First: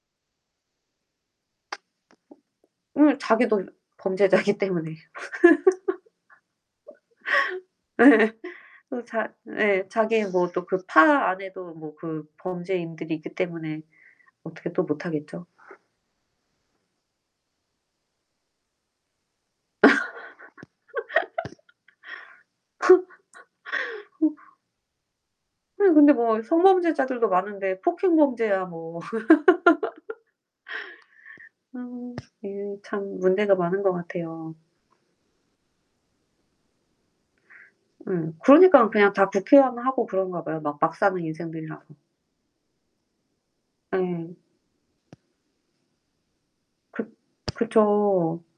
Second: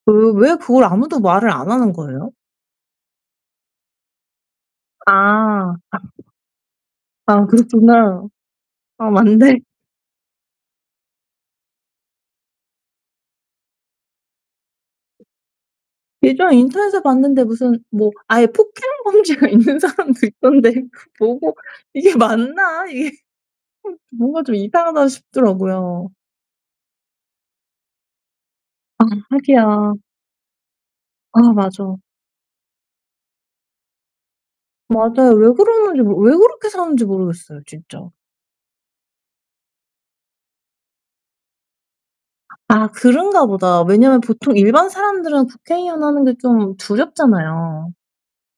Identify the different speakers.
Speaker 1: 그 왜 그걸 아무도 말을 안 하는 거예요?
Speaker 2: 응 자기도 범죄자이기 때문에.
Speaker 1: 아 아 그렇구나.
Speaker 2: 예. 그
Speaker 1: 아
Speaker 2: 자
Speaker 1: 맞네.
Speaker 2: 예. 자기는 뭐 또 그 파 안에도 뭐 그 범죄인들이 있기 때문에 어떻게 또 못 하겠죠.
Speaker 1: 예전에 인터넷에서 봤는데 무슨 뭐 아예 폭행 범죄가 있는
Speaker 2: 어.
Speaker 1: 사람도 있던데 그 보고 '이게 맞나?' 이게 뭔가 좀 이상하다
Speaker 2: 아이
Speaker 1: 싶더라고요.
Speaker 2: 근데 뭐 성범죄자들도 많은데 폭행 범죄야 뭐.
Speaker 1: 아 하기야. 아
Speaker 2: 아
Speaker 1: 맞아.
Speaker 2: 이게 참 문제가 많은 것 같아요.
Speaker 1: 맞아요. 왜 그러는지 모 왜 그렇게 사는지 모르겠어요 진짜.
Speaker 2: 음, 그러니깐 그냥 다 국회의원하고 그런가 봐요, 막 막 사는 인생들이라서.
Speaker 1: 아 그런가 보다. 왜냐면
Speaker 2: 예.
Speaker 1: 보통 일반 사람들은 국회의원 하는 게 좀
Speaker 2: 그
Speaker 1: 두렵잖아요.
Speaker 2: 그죠.